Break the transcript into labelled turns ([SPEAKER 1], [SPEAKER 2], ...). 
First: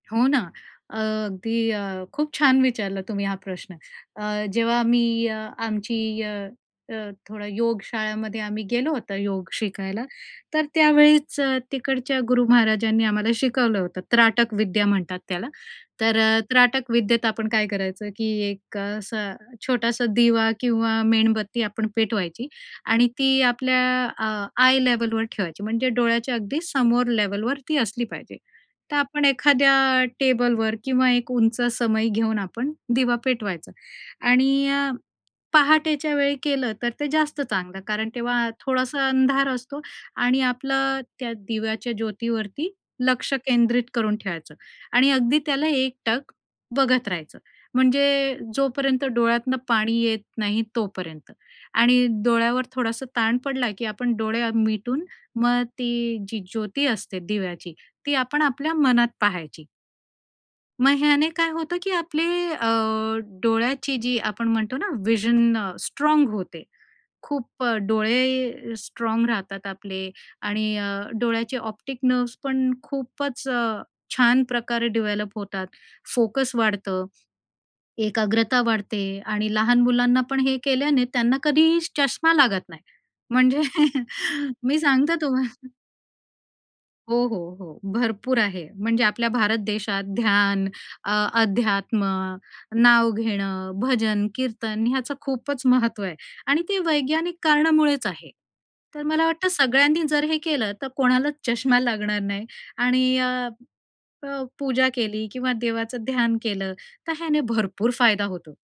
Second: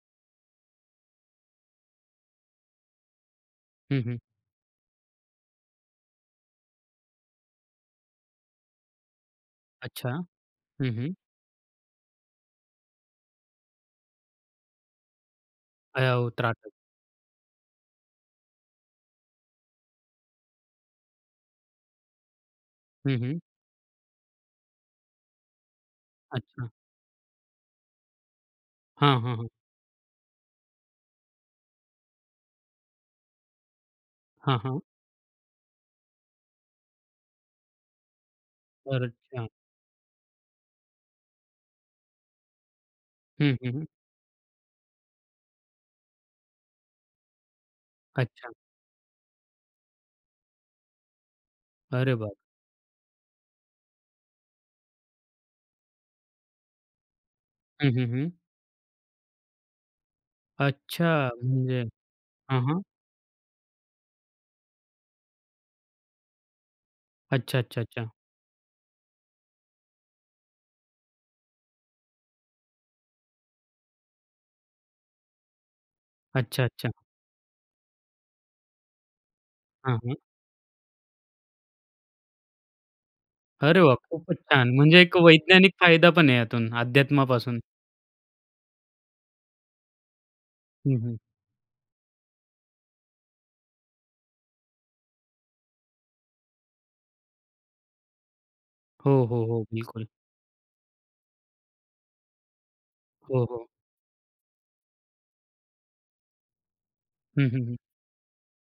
[SPEAKER 1] हो ना. अ, अगदी अ, खूप छान विचारलं तुम्ही हा प्रश्न.
[SPEAKER 2] हं, हं.
[SPEAKER 1] अ, जेव्हा आम्ही आमची अ, अ, थोडा योग शाळेमध्ये आम्ही गेलो होतं योग शिकायला,
[SPEAKER 2] अच्छा,
[SPEAKER 1] तर
[SPEAKER 2] हं, हं.
[SPEAKER 1] त्यावेळीच तिकडच्या गुरु महाराजांनी आम्हाला शिकवलं होतं त्राटक विद्या म्हणतात त्याला. तर
[SPEAKER 2] अ, त्राटक.
[SPEAKER 1] त्राटक विद्येत आपण काय करायचं, की एक असं छोटासा दिवा किंवा मेणबत्ती आपण पेटवायची आणि
[SPEAKER 2] हं,
[SPEAKER 1] ती
[SPEAKER 2] हं.
[SPEAKER 1] आपल्या आ, आय लेव्हलवर ठेवायची. म्हणजे डोळ्याच्या अगदी
[SPEAKER 2] अच्छा.
[SPEAKER 1] समोर लेव्हलवर ती असली पाहिजे. तर
[SPEAKER 2] हां,
[SPEAKER 1] आपण
[SPEAKER 2] हां, हां.
[SPEAKER 1] एखाद्या टेबलवर किंवा एक उंच समई घेऊन आपण दिवा पेटवायचा
[SPEAKER 2] हां,
[SPEAKER 1] आणि
[SPEAKER 2] हां.
[SPEAKER 1] अ, पहाटेच्या वेळी केलं तर ते जास्त चांगलं. कारण तेव्हा थोडासा अंधार
[SPEAKER 2] [unintelligible]
[SPEAKER 1] असतो आणि आपलं त्या दिव्याच्या ज्योतीवरती लक्ष
[SPEAKER 2] हं, हं,
[SPEAKER 1] केंद्रित
[SPEAKER 2] हं.
[SPEAKER 1] करून ठेवायचं आणि अगदी त्याला एकटक बघत राहायचं. म्हणजे
[SPEAKER 2] अच्छा.
[SPEAKER 1] जोपर्यंत डोळ्यांतनं पाणी येत नाही तोपर्यंत आणि
[SPEAKER 2] अरे बाप!
[SPEAKER 1] डोळ्यावर थोडासा ताण पडला, की आपण डोळे मिटून मग ती जी ज्योती असते दिव्याची,
[SPEAKER 2] हं, हं,
[SPEAKER 1] ती
[SPEAKER 2] हं.
[SPEAKER 1] आपण आपल्या मनात पाहायची. मग
[SPEAKER 2] अच्छा
[SPEAKER 1] ह्याने काय होतं,
[SPEAKER 2] म्हणजे
[SPEAKER 1] की आपले
[SPEAKER 2] हां,
[SPEAKER 1] अ,
[SPEAKER 2] हां.
[SPEAKER 1] डोळ्याची जी आपण म्हणतो ना व्हिजन स्ट्राँग होते.
[SPEAKER 2] अच्छा,
[SPEAKER 1] खूप अ,
[SPEAKER 2] अच्छा, अच्छा.
[SPEAKER 1] डोळे स्ट्राँग राहतात आपले आणि अ, डोळ्याचे ऑप्टिक नर्व्हस पण खूपच छान प्रकारे डेव्हलप होतात, फोकस
[SPEAKER 2] अच्छा, अच्छा.
[SPEAKER 1] वाढतं. एकाग्रता वाढते आणि लहान
[SPEAKER 2] हां, हं.
[SPEAKER 1] मुलांनापण हे केल्याने त्यांना कधीही चष्मा लागत नाही. म्हणजे
[SPEAKER 2] अरे वा! खूपच छान.
[SPEAKER 1] मी
[SPEAKER 2] म्हणजे
[SPEAKER 1] सांगते
[SPEAKER 2] एक
[SPEAKER 1] तुम्हाला
[SPEAKER 2] वैज्ञानिक फायदापण आहे यातून,
[SPEAKER 1] हो, हो,
[SPEAKER 2] अध्यात्मापासून.
[SPEAKER 1] हो. भरपूर आहे. म्हणजे आपल्या भारत देशात ध्यान,
[SPEAKER 2] हं,
[SPEAKER 1] अ,
[SPEAKER 2] हं.
[SPEAKER 1] अध्यात्म, नाव घेणं, भजन, कीर्तन ह्याचं खूपच महत्त्व आहे आणि ते वैज्ञानिक कारणामुळेच आहे. तर
[SPEAKER 2] हो,
[SPEAKER 1] मला
[SPEAKER 2] हो,
[SPEAKER 1] वाटतं,
[SPEAKER 2] हो,
[SPEAKER 1] सगळ्यांनी
[SPEAKER 2] बिलकुल.
[SPEAKER 1] जर हे केलं, तर कोणालाच चष्मा लागणार नाही आणि
[SPEAKER 2] हो,
[SPEAKER 1] अ,
[SPEAKER 2] हो.
[SPEAKER 1] प पूजा केली किंवा देवाचं ध्यान केलं, तर ह्याने
[SPEAKER 2] हं, हं, हं.
[SPEAKER 1] भरपूर फायदा होतो.